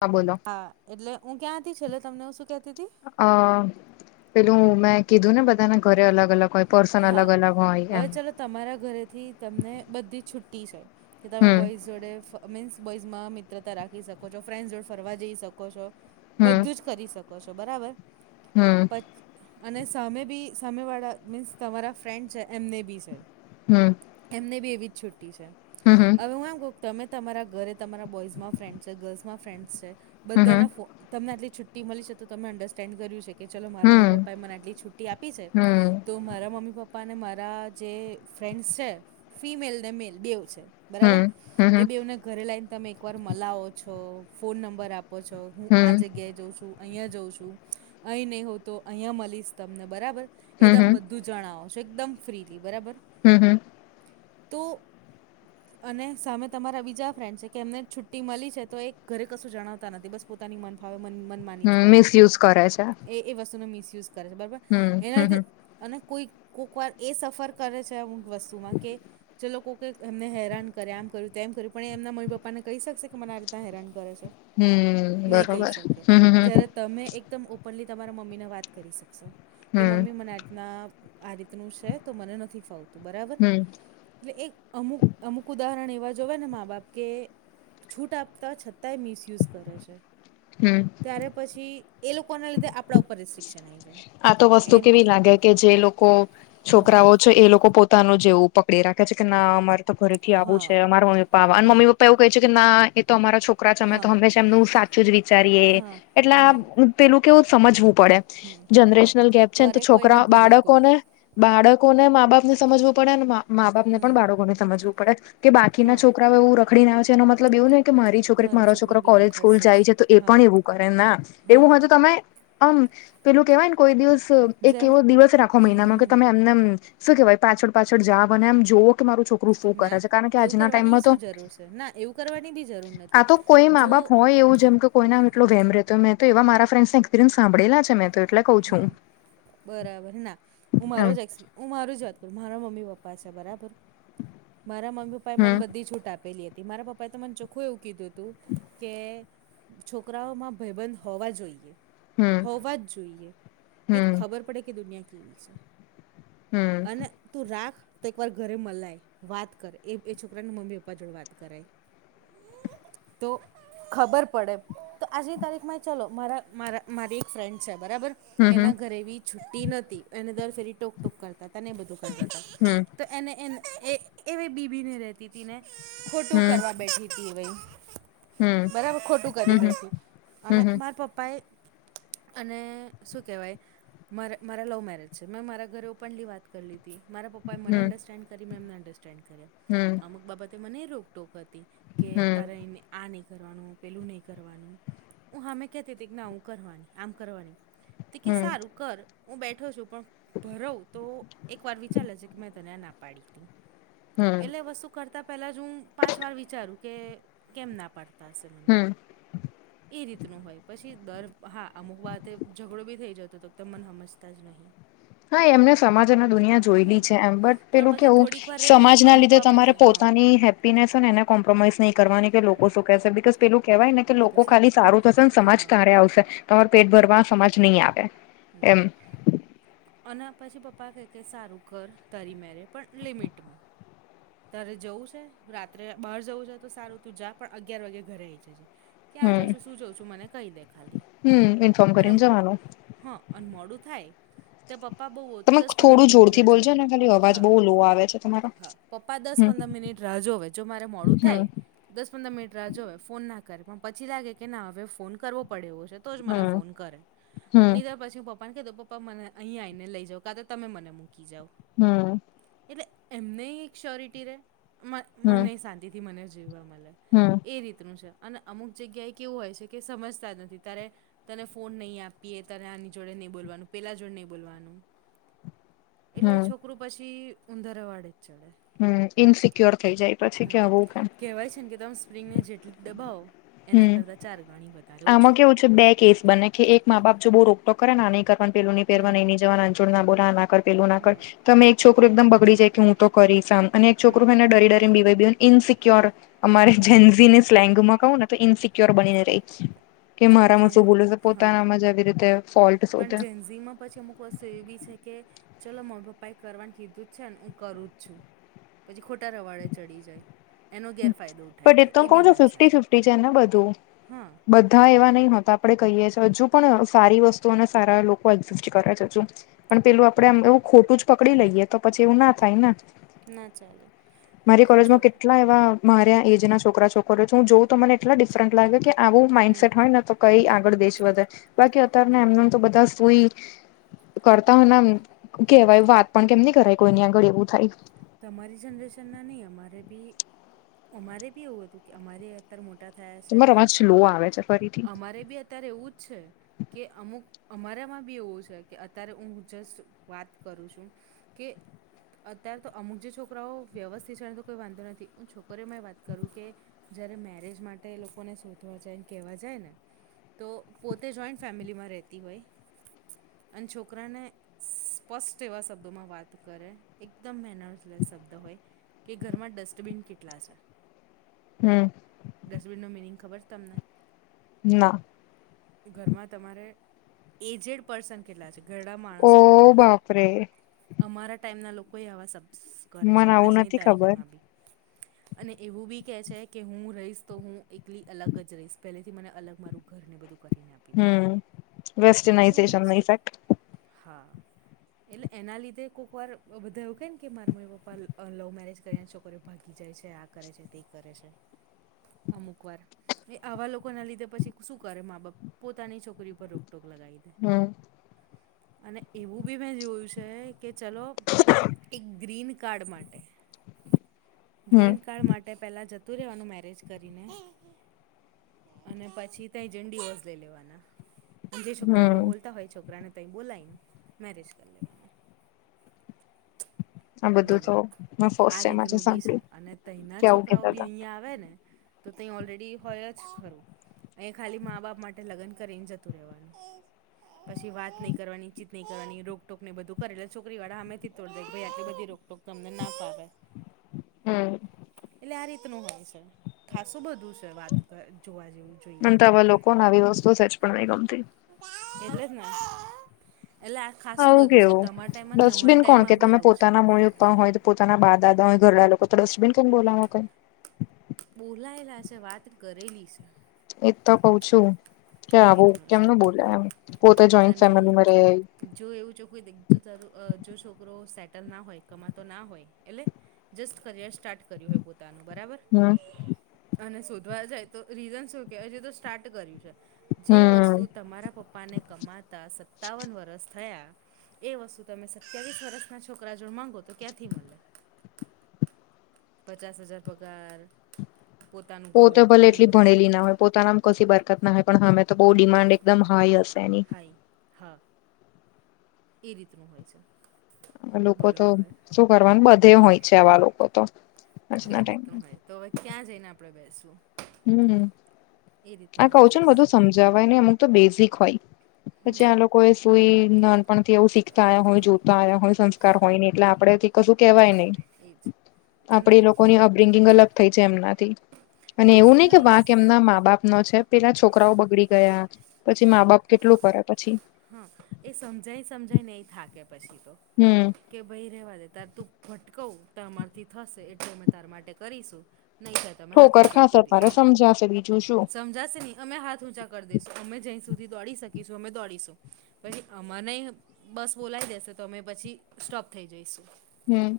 હા બોલો. હા એટલે હું ક્યાં હતી છેલ્લે તમને હું શું કેતી હતી અ પેલું મેં કીધું ને બધાના ઘરે અલગ અલગ હોય. પર્સન અલગ હા અલગ હોય અવે એમ ચલો તમારા ઘરેથી તમને બધી છુટ્ટી છે કે તમે હમ બોઈઝ જોડે મીન્સ બોઝમાં મિત્રતા રાખી શકો છો ફ્રેન્ડ જોડે ફરવા જઈ શકો છો હમ બધું જ કરી શકો છો બરાબર હમ પ અને સામે બી સામેવાળા મીન્સ તમારા ફ્રેન્ડ છે એમને બી છે. હમ. એમને બી એવી જ છુટ્ટી છે હમ હવે હું એમ કહું તમે તમારા ઘરે તમારા બોઇઝમાં ફ્રેન્ડ્સ છે ગર્લ્સમાં ફ્રેન્ડ્સ છે હમ હમ બધાના ફો તમને આલી છુટી મળી છે તો તમે અંડરસ્ટેન્ડ કર્યું છે કે ચલો મારાં મમ્મી હમ પાપાએ મને આટલી છુ ટી આપી છે હમ તો મારા. મમ્મી પપ્પા અને મારા જે ફ્રેન્ડસ છે ફિમેલ ને મેલ બેઉ છે હમ બરાબર હમ એ હમ બેને ઘરે લઈને તમે એકવાર મલાવો છો ફોન નંબર આપો છો હું હમ આ જગ્યાએ જઉં છું અહિયાં જાઉં છું અહીં નહી હોઉ તો અહિયા મળીશ તમને બરાબર એ તમે હમ બધું જણાવો છો એકદમ ફ્રીલી બરાબર. હમ હમ. તો. અને સામે તમારા બીજા ફ્રેન્ડ છે કે એમને છુટ્ટી મળી છે તો એ ઘરે કશું જણાવતા નથી બસ પોતાની મન ફાવે મનમાની જ હમ કરે છે મિસયુઝ કરે છે. એ. એ વસ્તુનો મિસયુઝ કરે છે બરોબર હમ એના હમ લીધે. હમ અને કોઈ કોઈક વાર એ સફર કરે છે અમુક વસ્તુમાં કે. જે લોકો કહે એમને હેરાન કરે આમ કર્યું તે એમ કર્યું પણ એમના મમી પપ્પાને કહી શકશે કે મને આ રીત હેરાન કરે છે હમ નહીં કહી બરોબર શકે હમ હમ જ્યારે હમ તમે એકદમ ઓપનલી તમારા મમ્મીને વાત કરી શકશો કે હમ મમ્મી મને આ ના આ રીતનું છે તો મને નથી ફાવતું બરાબર. હમ એટલે એક અમુક અમુક ઉદાહરણ એવા જોવે ને મા બાપ કે. છૂટ આપતા છતાંય મિસયુઝ કરે છે. હમ ત્યારે પછી એ લોકો ના લીધે આપડા ઉપર રિસ્ટ્રિક્શન આવી જાય. આ તો વસ્તુ એન કેવી લાગે કે જે લોકો હમ છોકરાઓ. એ લોકો પોતાનું જેવું પકડી રાખે છે કે ના અમારે તો ઘરેથી આવું હા છે અમારા મમ્મી પપા આવા અને હા મમ્મી પપ્પા એવું કહે છે કે ના એ તો અમારા છોકરા છે અમે તો હા હંમેશા એમનું સાચું જ વિચારીએ હા એટલા હા પેલું કેવું સમજવું પડે. હમ જનરેશનલ ગેપ છે ને તો કરે કોઈને છોકરા ભરે કોઈ બાળકોને બાળકોને મા બાપ ને સમજવું પડે ને માં મા બાપ ને પણ હમ બાળકોને સમજવું પડે કે બાકી ના હા છોકરાઓ એવું રખડીને આવે છે એનો મતલબ એવું નઈ કે મારી છોકરી મારો છોકરો બી કોલેજ સ્કૂલ રખડશે જ જાય છે તો એ હા પણ એવું કરે ના હા એવું હોય તો તમે આમ પેલું કેવાયને કોઈ દિવસ એક જેમ એવો દિવસ રાખો મહિનામાં કે હમ તમે એમને શું કેવાય પાછળ પાછળ જાવા બને એમ જોઓ. તો મારું છોકરું શું ના કરે છે કારણ કે એવું આજના કરવાની ટાઈમમાં તો શું જરૂર છે ના એવું કરવાની બી જરૂર આ નથી તો કોઈ મા જો બાપ હોય એવું જેમ કે. કોઈના માં એટલો વેમ રહેતો મે તો એવા મારા ફ્રેન્ડસને એક્પરિયસ સાંભળેલા છે મે. હા બરાબર ના હું મારો એમ જ એક્સ હું મારુ જ વાત કરું મારા મમ્મી પપ્પા છે બરાબર મારા મમ્મી પપ્પા એ મને હમ બધી છૂટ આપેલી હતી મારા પપ્પા એ તો મને ચોખ્ખું એવું કીધું હતું કે છોકરાઓમાં ભાઈબંધ હોવા જોઈએ હમ હોવા જ જોઈએ કે હમ ખબર પડે કે દુનિયા કેવી છે હમ અને તું રાખ તો એક વાર ઘરે મલાય વાત કરાય એ છોકરાના મમ્મી પપ્પા જોડે વાત કરાય તો. ખબર પડે તો આજની તારીખમાં ચાલો મારા મારી એક ફ્રેન્ડ છે બરાબર. હમ એના હમ ઘરે બી છુટ્ટી નતી એને દર ફેરી ટોક ટોક કરતા હતા ને એ બધું કરતા હતા. હમ્મ. તો એને એને એ એવી બીબી ને રતી હતીને ખોટું હમ કરવા બેઠી. ઇ વઇ હમ બરાબર ખોટું કરી હમ બેઠી હમ અને હમ મારા પપ્પા એ. અને શું કેહેવાય મારા મારા લવ મેરેજ છે મેં મારા ઘરે ઓપનલી વાત કરી લીધી મારા પપ્પા એ મનેં અંડરસ્ટેન્ડ કરી મે એમને અંડરસ્ટેન્ડ કર્યા. હમ્મ. અમુક બાબતે મને રોકટોક હતી કે હમ હમ તારે એ આ નહીં કરવાનું પેલું નહીં કરવાનું હ હામેં હું કહેતી હતી કે ના હું કરવાની આમ કરવાની. તે કે સારું કર હું બેઠો છું. પણ ભરવ તો એક વાર વિચારી લેજે કે મેં તને આ ના પાડી હતી. હમ એટલે એ વસ્તુ કરતા પહેલા જ હું પાંચ વાર વિચારું કે કેમ ના પાડી. તા સે મને હમ એ રીતનું હોય પછી દર હા અમુક વાતે ઝઘડો બી થઈ જતો હતો તમે મને હમજતા જ નહી. હા એમને સમાજ અને દુનિયા જોયેલી હા છે એમ બટ પણ પેલું પછી કેવું થોડીક વાર રહીને સમાજ ના અમુક લીધે બાબત તમારે હા પોતાની હેપીનેસને એને કોમ્પ્રોમાઈઝ નહીં કરવાની કે લોકો શું કેશે. બિકોઝ પેલું કેહેવાય ને કે લોકો પછી ખાલી સારું થશે ને હા સમાજ તારે આવશે. તમારૂ પેટ ભરવા સમાજ નહીં આવે. ના. એમ. અને પછી પપ્પા કેય કે સારું કર તારી મેળે પણ લિમિટમાં. તારે જવું છે રાત્રે બહાર જવું છે તો સારું તું જા પણ અગિયાર વાગે ઘરે આઇ જજે. ક્યાં જાઉં હમ છું શું જઉં છું મને કહી દે ખાલી હમ ઇન્ફોર્મ અને કરીને જવાનું હ અને મોડું થાય ત્યાં પપ્પા બહુ હોય તો તમે દસ પંદર થોડું મિનિટ જોરથી રાહ બોલજો જોવે ને ખાલી અવાજ હા બહુ લો આવે છે તમારો હા. પપ્પા દસ હમ પંદર મિનિટ રાહ જોવે જો મારે મોડું હમ થાય દસ પંદર મિનિટ રાહ જોવે ફોન ના કરે પણ પછી લાગે કે ના હવે ફોન કરવો પડે એવો છે. તો જ મને હમ ફોન કરે હમ ની તો પછી પપ પાને કહી દો પપ્પા મને અહીં આઇને લઈ જાવ કા તો તમે મને મૂકી જાવ. હમ્મ. એટલે એમને એક શ્યોરિટી રે મન મનેય શાંતિથી મને જીવવા મલે. હમ્મ. એ રીતનું છે અને અમુક જગ્યાએ કેવું હોય છે કે સમજતા જ નથી ત્યારે તને ફોન નહીં આપીએ તને આની જોડે નહીં બોલવાનું પેલા જોડે નહીં બોલવાનું. એટલે હમ છોકરું પછી ઊંધા રવાળે જ ચડે. હમ્મ ઇનસિક્યોર થઇ જાય. પછી કે હમ્મ આવું કેમ કહેવાય છે ને કે તમે સ્પ્રિંગને જેટલી દબાવો એના કરતાં ચાર ગણી વધારે ઉછળે. તો બે કેસ બને કે એક મા બાપ જો બહુ રોક ટોક કરેને આ નહીં કરવાનું પેલુંની પહેરવા હમ નઈની જવા આન જોડ ના બોલા આ નાક કર પેલું ના કર હમ તો અમે એક છોકરો એકદમ બગડી જાય કે હું તો કરીશ આમ અને એક છોકરું હમ. હેને ડરી ડરીને બીવે બિવે ઇનસિક્યોર અમારે જૈનજીની સ્લેંગમાં. કહું ને તો ઇનસિક્યોર બનીને રહેજ. કે ચલો મારામાં જેન શું બોલે છે પોતાનામાં જ આવી રીતે ફોલ્ટ શોધે. જીમા પછી મુ, વસ્તુ એ બી છે કે ચલો મારી પપ્પા એ કરવાનું કીધું જ છે ને હું કરું છું. પછી ખોટા રવાડે ચડી જાય. એનો ગેરફાયદો ઉઠાવી બટ દે એતો એ કઉ બી છું ના ફિફ્ટી ચાલે ફિફ્ટી છે ને બધું હા. બધ ધા એવા નહી હોતા આપડે કહીએ છીએ હજુ પણ સારી વસ્તુઓને સારા લોકો એક્ઝિસ્ટ કરે છે હજુ, પણ પેલું આપડે ખોટું જ પકડી લઈએ તો પછી એવું ના થાય ને, ના ચાલે, મારી જો કોલેજમાં કેટલા એવા મારયા એજના છોકરા છોકરીઓ છે હું જોઉં તો મને એટલા ડિફરન્ટ લાગે કે, આવું માઇન્ડસેટ હોય ને તો કઈ આગળ દેશ વધે બાકી અત્યારને એમને તો બધા સુઈ, કરતા હોયને એમ કેહેવાય વાત પણ કેમની કરાય કોઈની આગળ એવું થાય. તમારી જનરેશનના નહીં અમારે બી, અમારે બી એવું હતું કે અમારે, તારે મોટા થયા છે એમાં રવાજ સ્લો આવે છે ફરીથી અમારે બી અત્યારે એવું જ છે. કે અમુક અમારામાં બી એવું છે કે અત્યારે હું જસ્ટ વાત કરું છું. કે અત્યાર, તો અમુક જે છોકરાઓ વ્યવસ્થિત છે તો કોઈ વાંધો નથી અને છોકરીઓમાં એ વાત કરું કે, જયારે મેરેજ માટે એ લોકોને શોધવા જાય કેવા જાય ને, તો પોતે જોઈન્ટ ફેમિલીમાં રહેતી હોય, અન છોકરાને સ્પષ્ટ એવા શબ્દોમાં વાત કરે એક, દમ મેનરશ લેસ શબ્દ હોય કે ઘરમાં ડસ્ટબિન કેટલા છે. હમ્મ, ડસ્ટબિનનો મિનિંગ ખબર છ તમને, ના, ઘરમાં તમારે એજેડ પર્સન કેટલા છે. ઘરડા ઓ માણસો કેટલા છે બાપરે અમારા ટાઈમના લોકોએ આવા શબ શ કરે છે મને આવું આજની નથી ખબર તારીખમાં બી, અને એવું બી કે છે કે હું રહીશ તો હું એકલી અલગ જ રહીશ પહેલેથી મને અલગ મારું, ઘરને બધું કરીને આપ, હમ્મ, એવું બી છે હા, એટલે એના લીધે કોક વાર બધા એવું કને કે મારા મમ્મી પપ્પા લવ મેરેજ કર્યા છોકરીઓ, ભાગી જાય છે આ કરે છે તે કરે છે, અમુક વાર એ આવા લોકોના લીધે પછી શું કરે મા બાપ પોતાની છોકરી પર રોક ટોક લગાઈ. હમ્મ, અને એવું બી મેં જોયું છે કે ચલો એક ગ્રીન કાર્ડ માટે, હમ ગ્રીન કાર્ડ માટે પહેલા જતું રહેવાનું મેરેજ કરીને, અને પછી તઈ જઇન ડીવોસ લઈ લેવાના જે છોકરા હમ જોડે બોલ તા હોય છોકરાને ત્યાં બોલાઈન મેરેજ કરી લેવાના. આ બધું બોલો તો મેં આ ફર્સ્ટ ટાઈમ આજે રીતનું બી છે સાંભળ્યું અને તઈના કે આવું છોકરાઓ કેતા બી હતા અહિયા આવે ને, તો તે ઓલરેડી હોય જ ખરું અહીંયા ખાલી મા બાપ માટે લગન કરીને જત તું રહેવાનું. પછી વાત નહીં કરવાની, ચીત નહીં કરવાની રોકટોક ને બધું કરે એટલે છોકરી વાળા હામેથી તોડદે ભાઈ આટલી બધી રોકટોક, તમને ના ફાવે, હમ્મ, એટલે આ રીતનું હોય છે, ખાસું બધું છે વાત જોવા જેવું. એ તો આવા લોકોન આવી વસ્તુ સેજ પણ નહી ગમતી એટલે જ ને એટલે ખાસું આવું બધું છે કેવું તમારા ટાઈમમાં ને અમારા ડસ્ટબિન કોણ કે ટાઈમમાં બી તમે આવું છે પોતાના મૂળ ઉપર હોય. પોતાના બા દાદા હોય ઘરડા લોકો તો ડસ્ટબિન કઈ બોલાવો કઈ બોલાયેલા છે વાત કરેલી છે. એ તો કઉ છુ, કે એ આવું રીતનું છે કેમનુ બોલાય એમ પોતે જોઈન્ટ અને ફેમિલીમાં રહે જો એવું જો કોઈ દીખતુ જો છોકરો સેટલ ના હોય, કમાતો ના હોય એટલે જસ્ટ કરિયર સ્ટાર્ટ કર્યુ હોય, પોતાનું બરાબર હમ્મ અને શોધવા જાય, તો રીઝન શુ કે હજ તો સ્ટાર્ટ કર્યું છે. જે હમ વસ્તુ તમારા પપ્પાને કમાતા સત્તાવન વર્ષ થયા. એ વસ્તુ તમે સત્યાવીસ વર્ષના છોકરા જો માંગો તો ક્યાંથી મળે પચાસ હજાર પગાર, પોતાનું ઘર, પોતાની ગાડી. પોતાનામાં કોશી બરકત ના હોય પણ, અમે તો બહુ ડિમાન્ડ એકદમ હાઈ હશે એની હા એ રીતનુ હોય છે. લોકો બોલો તો હવે શું કરવાનું બધે હોય છે, આવા લોકો તો આ આજના રીતનુ ટાઈમમાં હોય તો, હવે ક્યાં જઈને આપડણે બેસવુ હમ્મ આ કઉ છુ, ને બધું સમજાવય ને અમુક તો બેઝિક હોય. પછી આ લોકો એ સુઈ નાનપણ થી એવુ શીખતા આ્યા હોય જોતા આ્યા હોય, સસ્કાર હોય ને એટલે આપડે કશું કેવાય નહી એજ આપડી એ લોકોની અપબ્રિંગિંગ અલગ થઈ છે, એમનાથી. અને એવુ નહિ, કે વેસ્ટર્નાઇઝ વાક એમના મા બાપનો છે. પેલા છોકરાઓ બગડી ગયા, પછી મા બાપ કેટલું કરે પછી. હા એ સમજાય સમજાય ને એ થાકે પછી તો હમ્મ કે ભાઈ રેવા દે તાર તું ભટકાવુ તો અમારથી થશે એટલે અમે તાર માટે કરીશુ નહી સા તમે હાથ ઠોકર હટા ખાશે તારે સમજાશે બીજું શું કરીશ જશે નહી અમેાથ ઊંચા કરી દઈશુ, અમે જ્યા સુધી દોડી શકીશું અમે દોડીશું પછી અમને બસ બોલાય દેશે તો અમે પછી સ્ટોપ થઈ જઈશુ હમ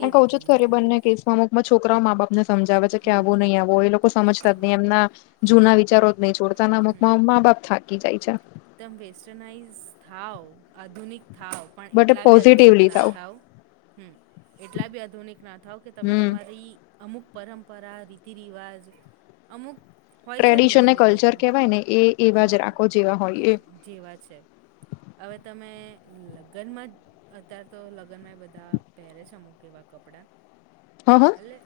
અને કઉ છુ, ખરે બંને કેસમાં અમુક માં છોકરાઓ મા બાપ ને સમજાવે છેકે, હમ આવું નહી, આવો એ લોકો સમજતા જ હમ નહી એમના જૂના વિચારો જ નહી જોડતા હમ અમુખમાં મા બાપ થાકી જાય છે. વેસ્ટર્નાઈઝ થાવ આધુનિક થાવ. પણ બટ એટલા બી આધુનિક પોઝિટિવલી થાવ નાથાઓ હમ એટલા બી આધુનિક ના થાવ કે તમે હમ તમારી અમુક પરંપરા રીતિ રિવાજ અમુ ટ્રેડિશન ને કલ્ચર કેવાય ને એ એવા જ હા રાખો જેવા હોય, એ જેવા છે, હવે તમે લગ્નમા અત્યારે તો લગ્નમાં એ બધા પહેરે છે, અમુક એવા કપડા હા હા એટલે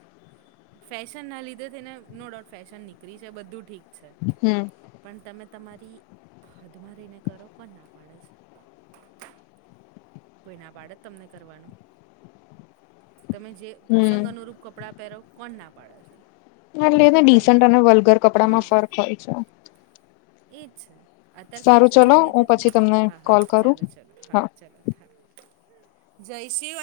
ફેશન ના લીધે થઈને નો ડાઉટ ફેશન નીકળી છે, બધું ઠીક છે. હમ્મ પણ તમે તમારી હદમાં રહીને કરો કોન ના પાડે છ? કોઈ ના પાડે છે તમને કરવાનું તમે જે પ્રસંગ હમ અનુરૂપ કપડાં પહેરો. કોણ ના પાડે છે? મને લાગે પણ તમે ડીસન્ટ અને વલગર કપડામાં ફર્ક હોય છે. એજ છે, અત્યારે સારું ફેશન ના ચલો લીધે હું છે પછી ને તમને હા હા કોલ કરું ચલો ચલો હા ચલો. હા જય શિવા....